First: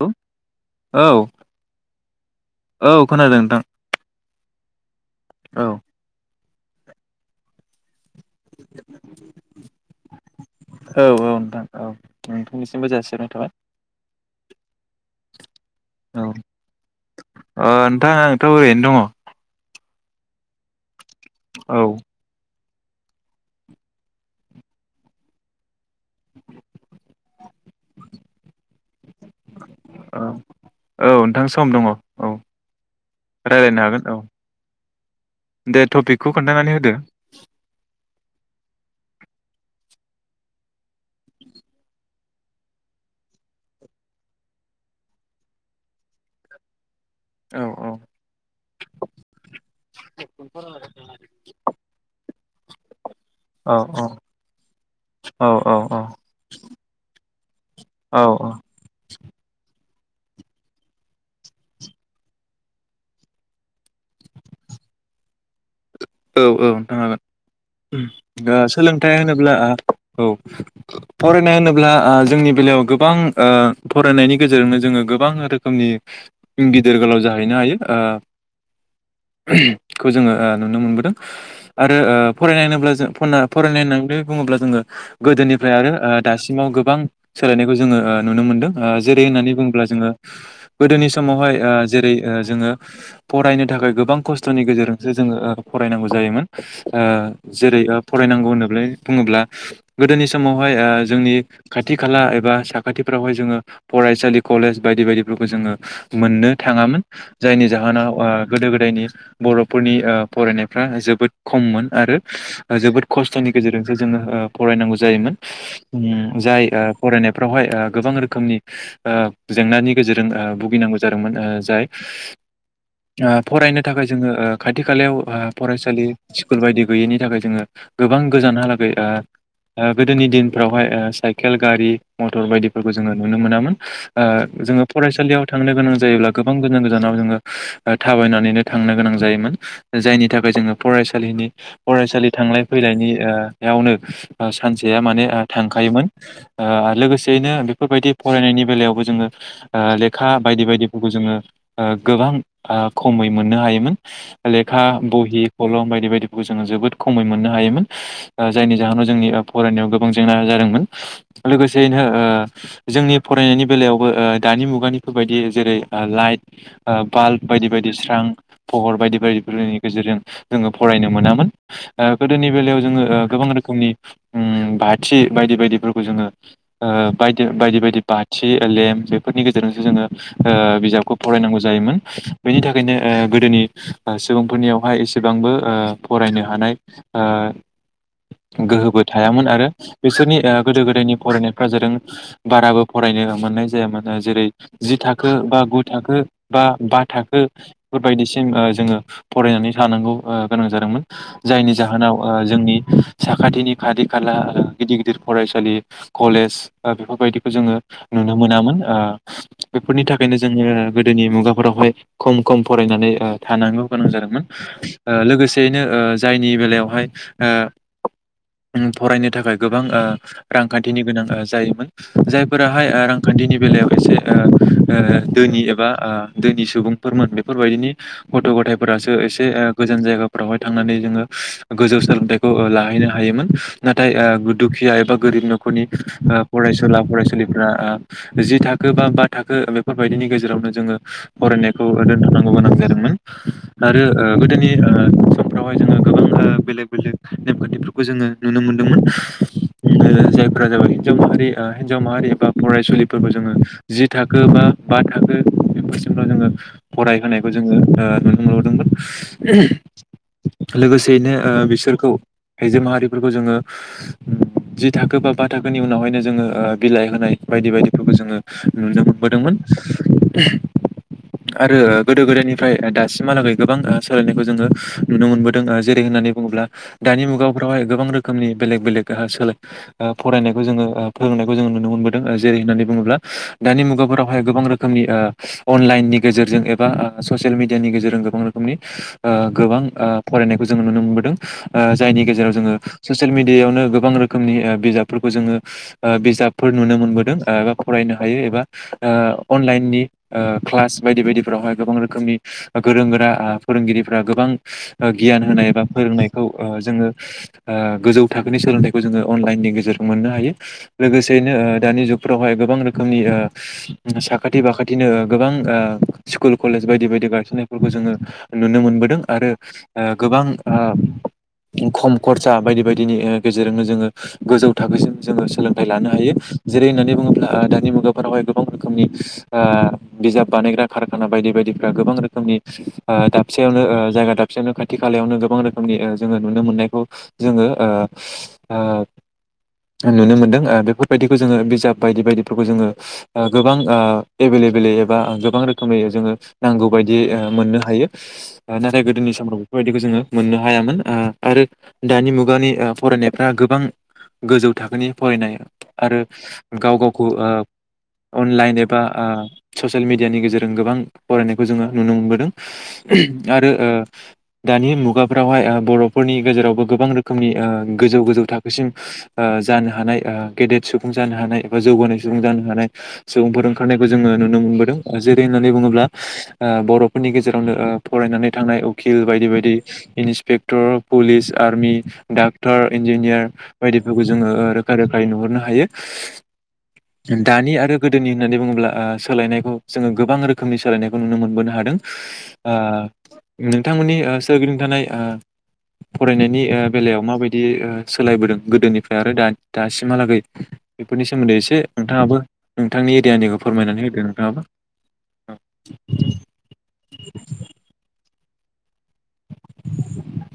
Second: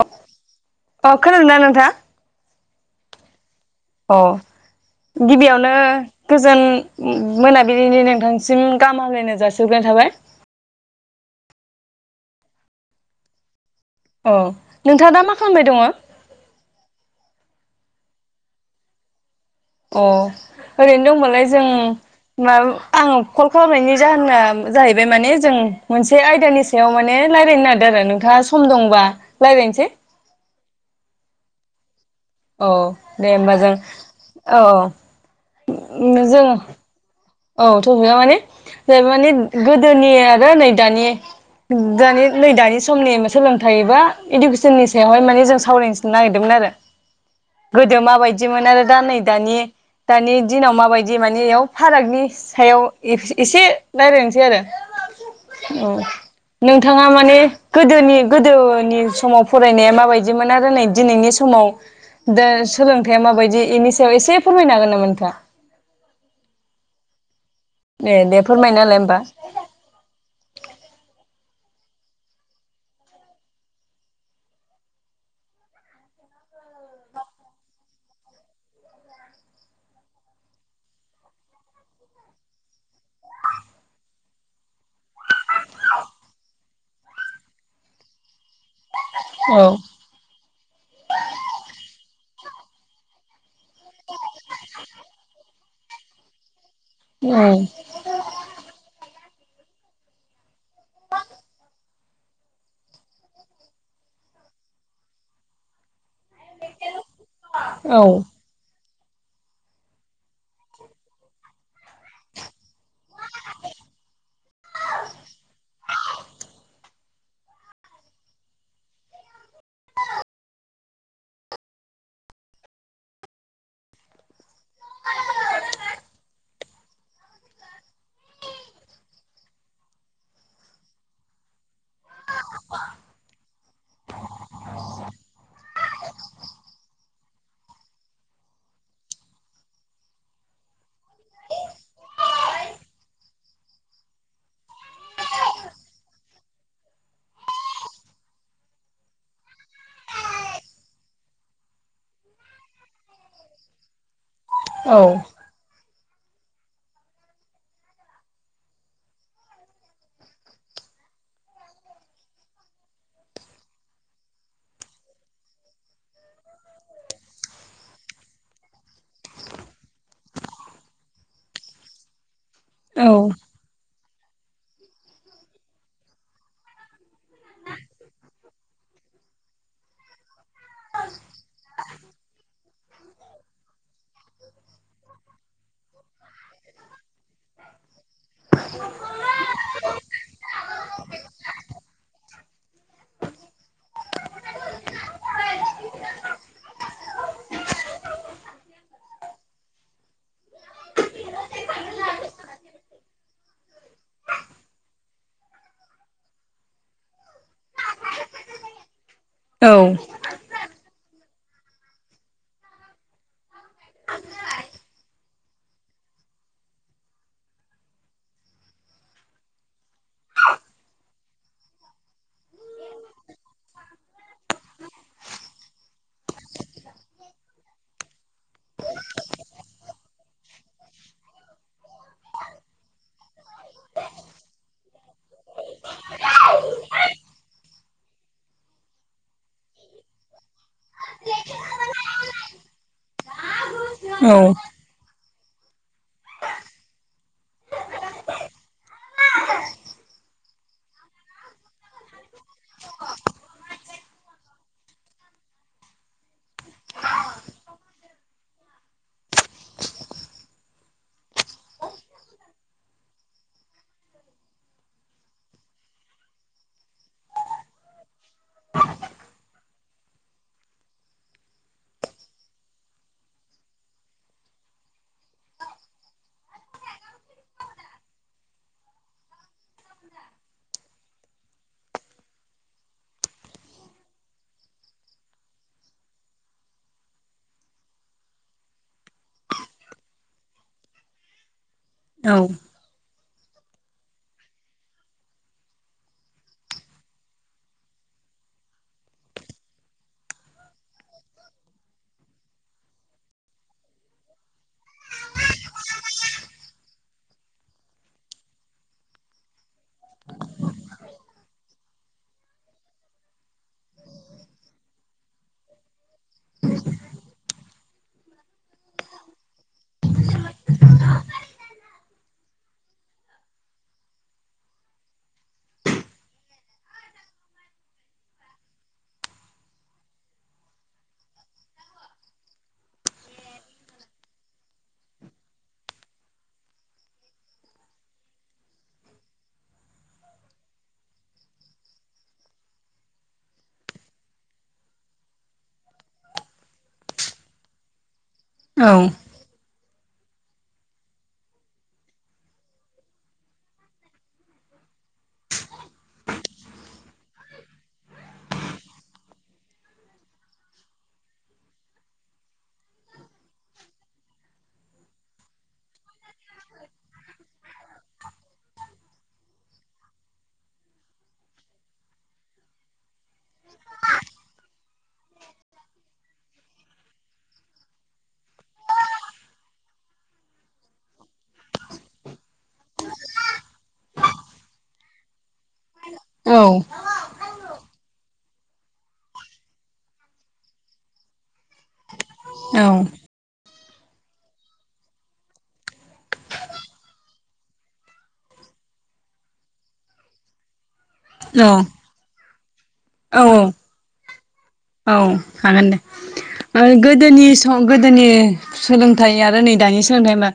औ अ खोनादो ना नोंथा औ खोनादों नोंथां। अ औ गिबियावनो गोजोन मोनाबिलिनि नोंथांसिम गाहाम हामलायनाय जासिहरग्रोनाय थाबाय। औ औ नोंथां औ नोंथांनिसिमबो जासिहरनाय थाबाय। औ नोंथाङा दा मा खालामबाय दंङ अ नोंथा आंथ' ओरैनो दंङ अ ओरैनो दंमोनलाय जों औ माब आं कल खालामनायनि जाहोना जाहैबाय माने जों मोनसे आयदानि सायाव माने रायलायनो नागिरदो आरो नोंथाङा सम दंबा रायलायनोसै औ नोंथां सम दङ औ औ दे होमबा जों रायज्लायनो हागोन औ दे उम टपिकखौ जों खोन्थानानै होदो औ ट आ माने माने गोदोनि आरो नै दानि दानि नै दानि समनि सोलोंथाइबा इडुकेसननि सायावहाय माने जों सावरायनो नागिरदोंमोन आरो औ गोदो माबायदिमोन आरो दा नै दानि दानि दिनाव माबायदि मानि एयाव फाराग सायाव एस-एसे औ औ रायलायनोसै आरो औ नोंथाङा माने गोदोनि औ औ गोदोनि समाव फराय नाया माबायदिमोन आरो नै दिनैनि समाव दा सोलोंथाइया माबायदि इनि सायाव एसे फोरमायनो हागोन नामा नोंथांआ? औ औ नोंथां हागोन। उम दे दे दा फोरमायना होलाय सोलोंथाइ होमबा होनोब्ला आ औ फरायनाय होनोब्ला ओ जोंनि बेलायाव गोबां ओ फरायनायनि गेजेरजोंनो जोङो गोबां रोखोमनि गिदिर गोलाव जाहैनो हायो ओ [unintelligible] खौ जोङो ओ नुनो मोनबो दों आरो ओ फरायनाय होनोब्ला जों फना-फरायनाय होननानै बुङोब्ला जोङो गोदोनिफ्राय आरो ओ दासिमाव गोबां सोलायनायखौ जोङो ओ नुनो मोनदों। ओ जेरै- होननानै औ बुङोब्ला जोङो गोदोनि समावहाय ओ जेरै- ओ जोङो फरायनो थाखाय गोबां खस्थ'नि गेजेरजोंसो जोङो ओ फरायनांगौ जायोमोन। ओ उम जेरै- ओ फरायनांगौ होनोब्लै बुङोब्ला गोदोनि समावहाय ओ जोंनि खाथि खाला एबा साखाथिफ्रावहाय जोङो फरायसालि कलेज बायदि बायदिफोरखौ जोङो मोननो थाङामोन जायनि औ जाहोनाव ओ गोदो गोदायनि बर'फोरनि ओब फरायनायफ्रा जोबोद खममोन आरो जोबोद खस्थ'नि गेजेरजोंसो जोङो ओ फरायनांगौ जायोमोन उम जाय ओ फरायनायफ्रावहाय ओ गोबां रोखोमनि ओ जेंनानि गेजेरजों ओ भुगिनांगौ जादोंमोन‌ ओ जाय ओ फरायनो थाखाय जोङो ओ खाथि खालायाव ओ फरायसालि स्कुल बायदि गैयैनि थाखाय जोङो गोबां गोजानहालागै ओ ओ गोदोनि दिनफ्रावहाय ओ साइकेल, गारि मटर बायदिफोरखौ जोङो नुनो मोनामोन ओ जोङो फरायसालियाव थांनो गोनां जायोब्ला गोबां गोजान गोजानाव जोङो ओ थाबायनानैनो थांनो गोनां जायोमोन। जायनि थाखाय जोङो फरायसालिनि फरायसालि थांलाय फैलायनि ओ यावनो सानसेया माने ओ थांखायोमोन ओ लोगोसेयैनो बेफोरबायदि फरायनायनि बेलायावबो जोङो ओ लेखा बायदि बायदिफोरखौ जोङो ओ गोबां ओ खमै मोननो हायोमोन। ले खा बहि, कलम बायदि बाय बेखौ जोङो जोबोद खमै मोननो हायोमोन ओ जायनि जाहोनाव जोंनि ओ फरायनायाव गोबां जेंना जादोंमोन लोगोसेयैनो ओ जोंनि फरायनायनि बेलायावबो ओ दानि मुगानिफोरबायदि जेरै- लाइट ओ बाल्ब बायदि बायदि स्रां फहर बायदि बाय रिनि गेजेरजों जोङो फरायनो मोनामोन ओ गोदोनि बेलायाव जोङो ओ गोबां रोखोमनि उम बाथि बायदि बायदिफोरखौ जोङो ओ बायदो बायदि बायदि बाथि ओ लेम बेफोरनि गेजेरजोंसो जोङो ओ बिजाबखौ फरायनांगौ जायोमोन बेनि थाखायनो ओ गोदोनि ओ सुबुंफोरनियावहाय एसेबांबो ओ फरायनो हानाय ओ गोहोबो थायामोन आरो बिसोरनि ओ गोदो गोदायनि फरायनायफ्रा जादों बाराबो फरायनो मोननाय जायामोन जेरै- जि थाखो बा गु थाखो बा बा थाखो बेफोरबायदिसिम ओ जोङो फरायनानै थानांगौ ओ गोनां जादोंमोन जायनि जाहोनाव ओ जोंनि साखाथिनि खाथि ओ खाला गिदिर गिदिर फरायसालि कलेज ओ बेफोरबायदिखौ जोङो नुनो मोनामोन ओ बेफोरनि थाखायनो जोङो गोदोनि मुगाफोरावहाय खम खम फरायनानै ओ थानांगौ गोनां जादोंमोन ओ लोगोसेयैनो ओ जायनि बेलायावहाय ओ उम फरायनो थाखाय गोबां ओ रांखान्थिनि गोनां ओ जायोमोन जायफोराहाय ओ रांखान्थिनि बेलायाव एसे ओ ओ दोनि एबा ओ दोनि सुबुंफोरमोन बेफोरबायदिनि गथ' गथाय फोरासो एसे ओ गोजान जायगाफ्रावहाय थांनानै जोङो गोजौ सोलोंथाइखौ ओ लाहैनो हायोमोन नाथाय ओ दुखिया एबा गोरिब न'खरनि ओ फरायसुला फरायसुलिफ्रा ओ जि थाखो बा, बा थाखो बेफोरबायदिनि गेजेरावनो जोङो फरायनायखौ दोनथ'नांगौ गोनां जादोंमोन। आरो ओ गोदोनि ओ स मफ्रावहाय जोङो गोबां ओ बेलेग बेलेग नेमखान्थिफोरखौ जोङो नुनो मोन्दोंमोन जायफोरा जाबाय हिनजाव माहारि ओ हिनजाव माहारि एबा फरायसुलिफोरखौ जोङो जि थाखो बा बा थाखो बेफोरसिमल' जोङो फरायहोनायखौ जोङो ओ नु नुदोंमोन [unintelligible] लोगोसेयैनो ओ बिसोरखौ आइजो माहारिफोरखौ जोङो जि थाखो बा बा थाखोनि उनावहायनो जोङो ओ बिलाइ होनाय बायदि बायदिफोरखौ जोङो नुनो मोनबोदोंमोन आरो गोदो गोदायनिफ्राय दासिम हालागै गोबां ओ सोलायनायखौ जोङो नुनो मोनबोदोंओ जेरै- होननानै बुङोब्ला दानि मुगाफोरावहाय गोबां रोखोमनि बेलेग बेलेग सोलो ओ फरायनायखौ जोङो ओ फोरोंनायखौ जोङो नुनो मोनबोदों ओ जेरै- होननानै बुङोब्ला दानि मुगाफोरावहाय गोबां रोखोमनि ओ अनलाइननि गेजेरजों एबा ओ ससियेल मिडियानि गेजेर जों गोबां रोखोमनि गोबां फरायनायखौ जों नुनो मोनबोदों जायनि गेजेराव जोंङो ससियेल मिडियायावनो गोबां रोखोमनि बिजाबफोरखौ जोंङो बिजाबफोर नुनो मोनबोदों एबा फरायनो हायो एबा अनलाइननि क्लास बायदि-बायदिफोरावहाय गोबां रोखोमनि गोरों गोरा फोरोंगिरिफ्रा गोबां गियान होनाय बा फोरोंनायखौ जोंङो गोजौ थाखोनि सोलोंथाइखौ जोंङो अनलायननि गेजेरजों मोननो हायो लोगोसेयैनो दानि जुगफ्रावहाय गोबां रोखोमनि ओ साखाथि फाखाथिनो गोबां स्कुल कलेज बायदि-बायदि गायसननाय फोरखौ जोंङो नुनो मोनबोदों आरो गोबां ओ खम खरसा बायदि-बायदिनि गेजेरजोंनो जोंङो गोजौ थाखोसिम जोंङो सोलोंथाइ लानो हायो जेरै होननानै बुङोब्ला दानि मुगाफोरावहाय गोबां रोखोमनि ओ बिजाब बानायग्रा खारखाना बायदि-बायदिफ्रा गोबां रोखोमनि ओ दाबसेयावनो ओ जायगा दाबसेयावनो खाथि खालायावनो गोबां रोखोमनि जोङो नुनो मोननायखौ जोंङो ओ नुनो मोनदों ओ बेफोरबायदिखौ जोङो बिजाब बायदि बायदिफोरखौ जोंङो गोबां ओ एभेलेबेलै एबा गोबां रोखोमै जोंङो नांगौ बायदि ओ मोननो हायो। नाथाय गोदोनि समफ्राव बेफोरबायदिखौ जोंङो मोननो हायामोन ओ आरो दानि मुगानि ओ फरायनायफ्रा गोबां गोजौ थाखोनि फरायनाय आरो गाव-गावखौ ओ अनलायन एबा ओ ससियेल मेडियानि गेजेरजों गोबां फरायनायखौ जोंङो नुनो मोनबो आरो ओ दानि मुगाफ्रावहाय बर'फोरनि गेजेरावबो गोबां रोखोमनि ओ गोजौ-गोजौ थाखोसिम ओ जानो हानाय ओ गेदेेद सुबुं जानो हानाय एबा जौगानाय सुबुं जानो हानाय सुबुंफोर ओंखारनायखौ जोंङो नुनो मोनबोदों जेरै होननानै बुङोब्ला बर' फोरनि गेजेरावनो ओ फरायनानै थांनाय उखिल बायदि-बायदि inspector police army doctor engineer बायदिफोरखौ जोंङो रोखा रोखायै नुहरनो हायो। औ दानि आरो गोदोनि होननानै बुङोब्ला ओ सोलायनायखौ जोंङो गोबां रोखोमनि सोलायनायखौ नुनो मोनबोनो हादों। ओ औ बिथांमोननि सोरगिदिंथानाय फरायनायनि बेलायाव माबायदि सोलायबोदों गोदोनिफ्राय आरो दा दासिमहालागै बेफोरनि सोमोन्दै एसे नोंथाङाबो नोंथांनि औ एरियानिखौ फोरमायनानै होदो नोंथाङाबो औ दोनि सम गोदोनि सोलों थाय आरो नै दानि सोलोंथाय होना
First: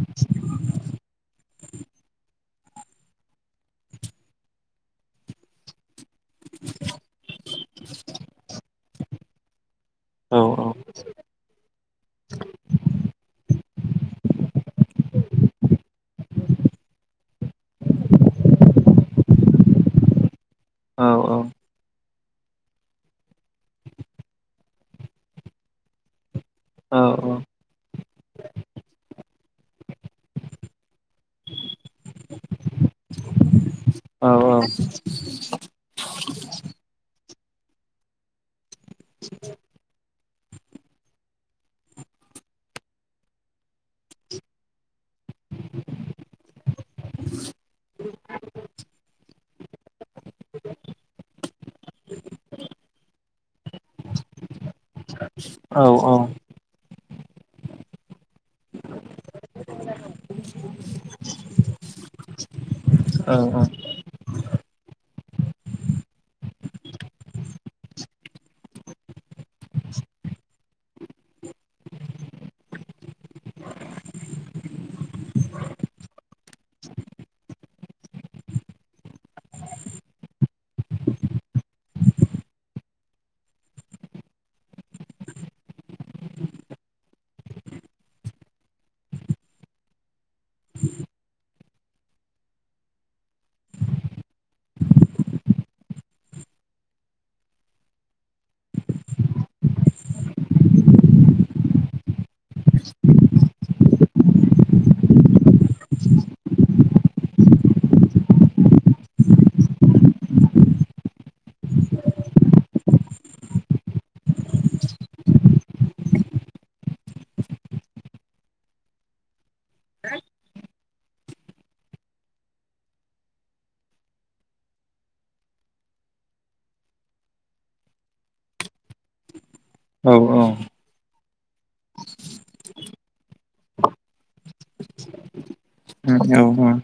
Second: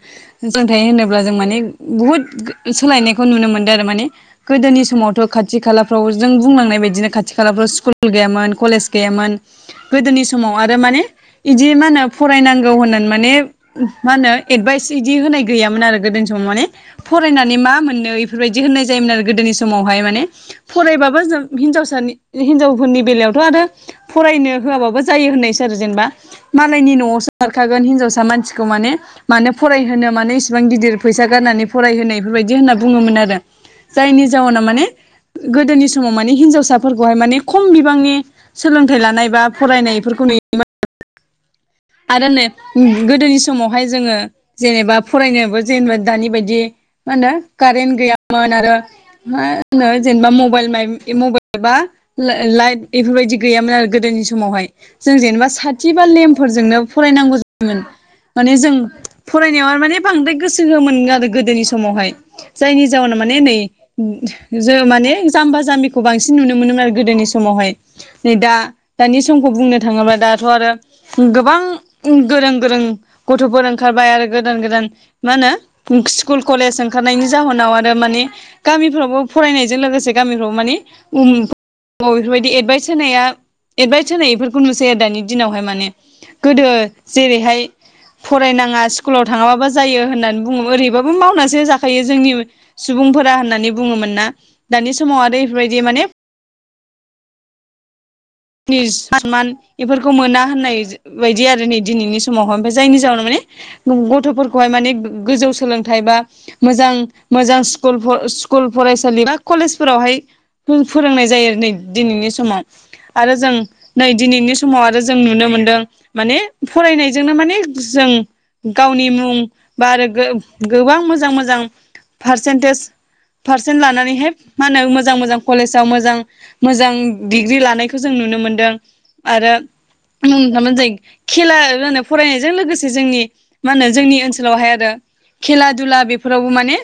सोलोंथाय होनोब्ला जों माने बुहुत सोलायनायखौ नुनो मोनदों आरो माने गोदोनि समावथ' खाथि खाला फोराव जों बुंलांनाय बायदिनो खाथि खालाफ्राव स्कुल गैयामोन कलेज गैयामोन। गोदोनि औ समाव आरो माने इदि मा होनो फरायनांगौ होननानै माने मा होनो एदभाइस इदि होनाय गैयामोन आरो गोदोनि समाव माने फरायनानै मा मोनो इफोरबायदि होननाय जायोमोन आरो गोदोनि समावहाय माने औ फरायबाबो जों औ हिनजावसानि हिनजावफोरनि बेलायावथ' आरो फरायनो होआबाबो जायो होननायसै आरो जेनेबा मालायनि न'आवसो औ बारखागोन हिनजावसा मानसिखौ माने मानो फराय होनो मानो इसिबां गिदिर फैसा गारनानै फराय होनो इफोरबायदि होनना बुङोमोन आरो जायनि औ औ जाउनाव माने गोदोनि समाव माने हिनजावसा फोरखौहाय माने खम बिबांनि सोलोंथाय लानाय बा फरायनायफोरखौ नुयो आरो नै गोदोनि समावहाय जोंङो जेनेबा फरायनायबो जेनेबा दानि बायदि मा होनो कारेन गैया मोन आरो मा होनो जेनेबा मबायल-मबायलबा लायट बेफोरबायदि गैयामोन आरो गोदोनि समावहाय। जों जेनेबा औ साथिबा लेम नों फरायनांगौ जायोमोन माने जों फरायनायाव माने बांद्राय गोसो होयामोन आरो गोदोनि समावहाय। जायनि जाउनाव माने नै ओम जो माने जाम्बा जाम्बिखौ बांसिन नुनो मोनोमोन आरो गोदोनि समावहाय नै दा दानि समखौ बुंनो थाङोब्ला दाथ' आरो गोबां गोरों गोरों गथ'फोर ओंखारबाय आरो गोदान गोदान मा होनो स्कुल कलेज ओंखारनायनि जाहोनाव आरो माने गामिफ्रावबो फरायनायजों लोगोसे गामिफ्रावबो माने बेफोरबायदि एदभाइस होनाया एदभाइस होनाय बेफोरखौ नुसै आरो दानि दिनावहाय माने। गोदो जेरैहाय फरायनाङा स्कुलाव थाङाबाबो जायो होननानै बुङो ओरैबाबो मावनासो जाखायो जोंनि सुबुंफोरा होननानै बुङोमोन ना दानि समाव आरो बेफोरबायदि माने नि सनमान बेफोरखौ मोना होननाय बायदि आरो नै दिनैनि समावहाय ओमफ्राय जायनि जाहोनाव माने गथ'फोरखौहाय माने गोजौ सोलोंथाइ बा मोजां मोजां स्कुल स्कुल फरायसालि बा कलेजफोरावहाय फोरोंनाय जायो आरो नै दिनैनि समाव। आरो जों नै दिनैनि समाव आरो जों नुनो मोनदों माने फरायनायजोंनो माने जों गावनि मुं बा आरो गो-गोबां मोजां मोजां पारसेन्टेज पारसेन्ट लानानैहाय मा होनो मोजां मोजां कलेजाव मोजां मोजां डिग्रि लानाय खौ जों नुनो मोन्दों आरो नुनो [unintelligible] खेला जोंनो फरायनायजों लोगोसे जोंनि मा होनो जोंनि ओनसोलावहाय आरो खेला दुला बेफोरावबो माने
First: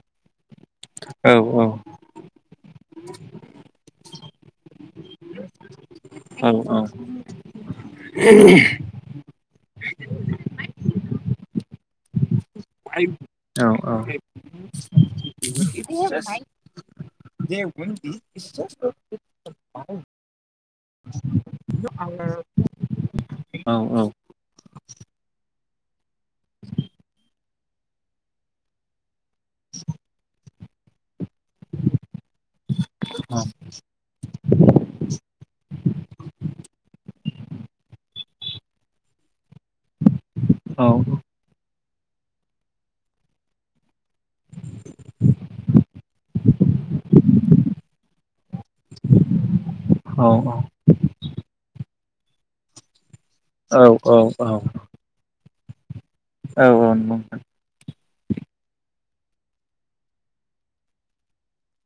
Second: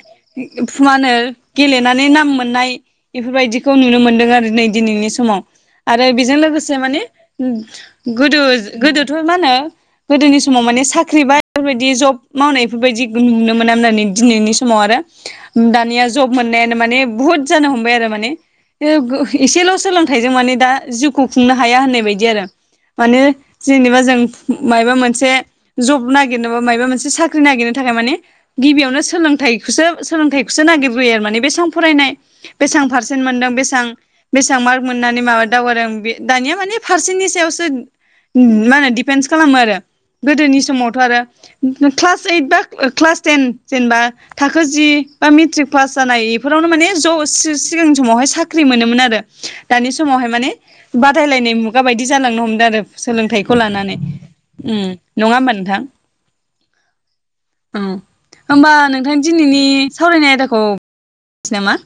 मा होनो गेलेनानै नाम मोननाय बेफोरबायदिखौ नुनो मोनो। आरो नै दिनैनि समाव। आरो बेजों लोगोसे माने गोदो गोदोथ' मा होनो गोदोनि समाव माने साख्रि बा बेफोरबायदि जब मावनायफोरबायदि नुनो मोना होननानै दिनैनि समाव आरो दानिया जब मोननायानो माने बुहुत जानो हमबाय आरो माने एसेल' सोलों थायजों माने दा जिउखौ खुंनो हाया होननाय बायदि आरो मानो जेनेबा जों मायबा मोनसे जब नागिरनोबा मायबा मोनसे साख्रि नागिरनो थाखाय माने गिबियावनो सोलोंथायखौसो सोलोंथाइखौसो नागिरबोयो आरो माने बेसेबां फरायनाय बेसेबां पार्सेन्ट मोनदों बेसेबां बेसेबां मार्क मोननानै माबा दावगालां बे दानिया माने पारसेन्टनि सायावसो मा होनो दिपेन्ट खालामो आरो गोदोनि समावथ' आरो क्लास एइठ बा क्लास टेन जेनेबा थाखो जि बा मेट्रिक पास जानाय इफोरावनो माने ज सि-सिगांनि समावहाय साख्रि मोनोमोन आरो दानि समावहाय माने बादायलायनाय मुगा बायदि जालांनो हमदों आरो सोलोंथाइखौ लानानै ओम नङा होनबा नोंथां। औ औ नंगौ औ होमबा नोंथां दिनैनि सावरायनाय आयदाखौ दोनथ'सै नामा?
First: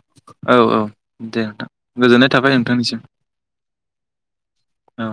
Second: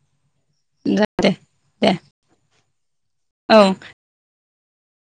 औ औ जागोन दे नोंथां दे गोजोननाय थाबाय नोंथांनि। औ औ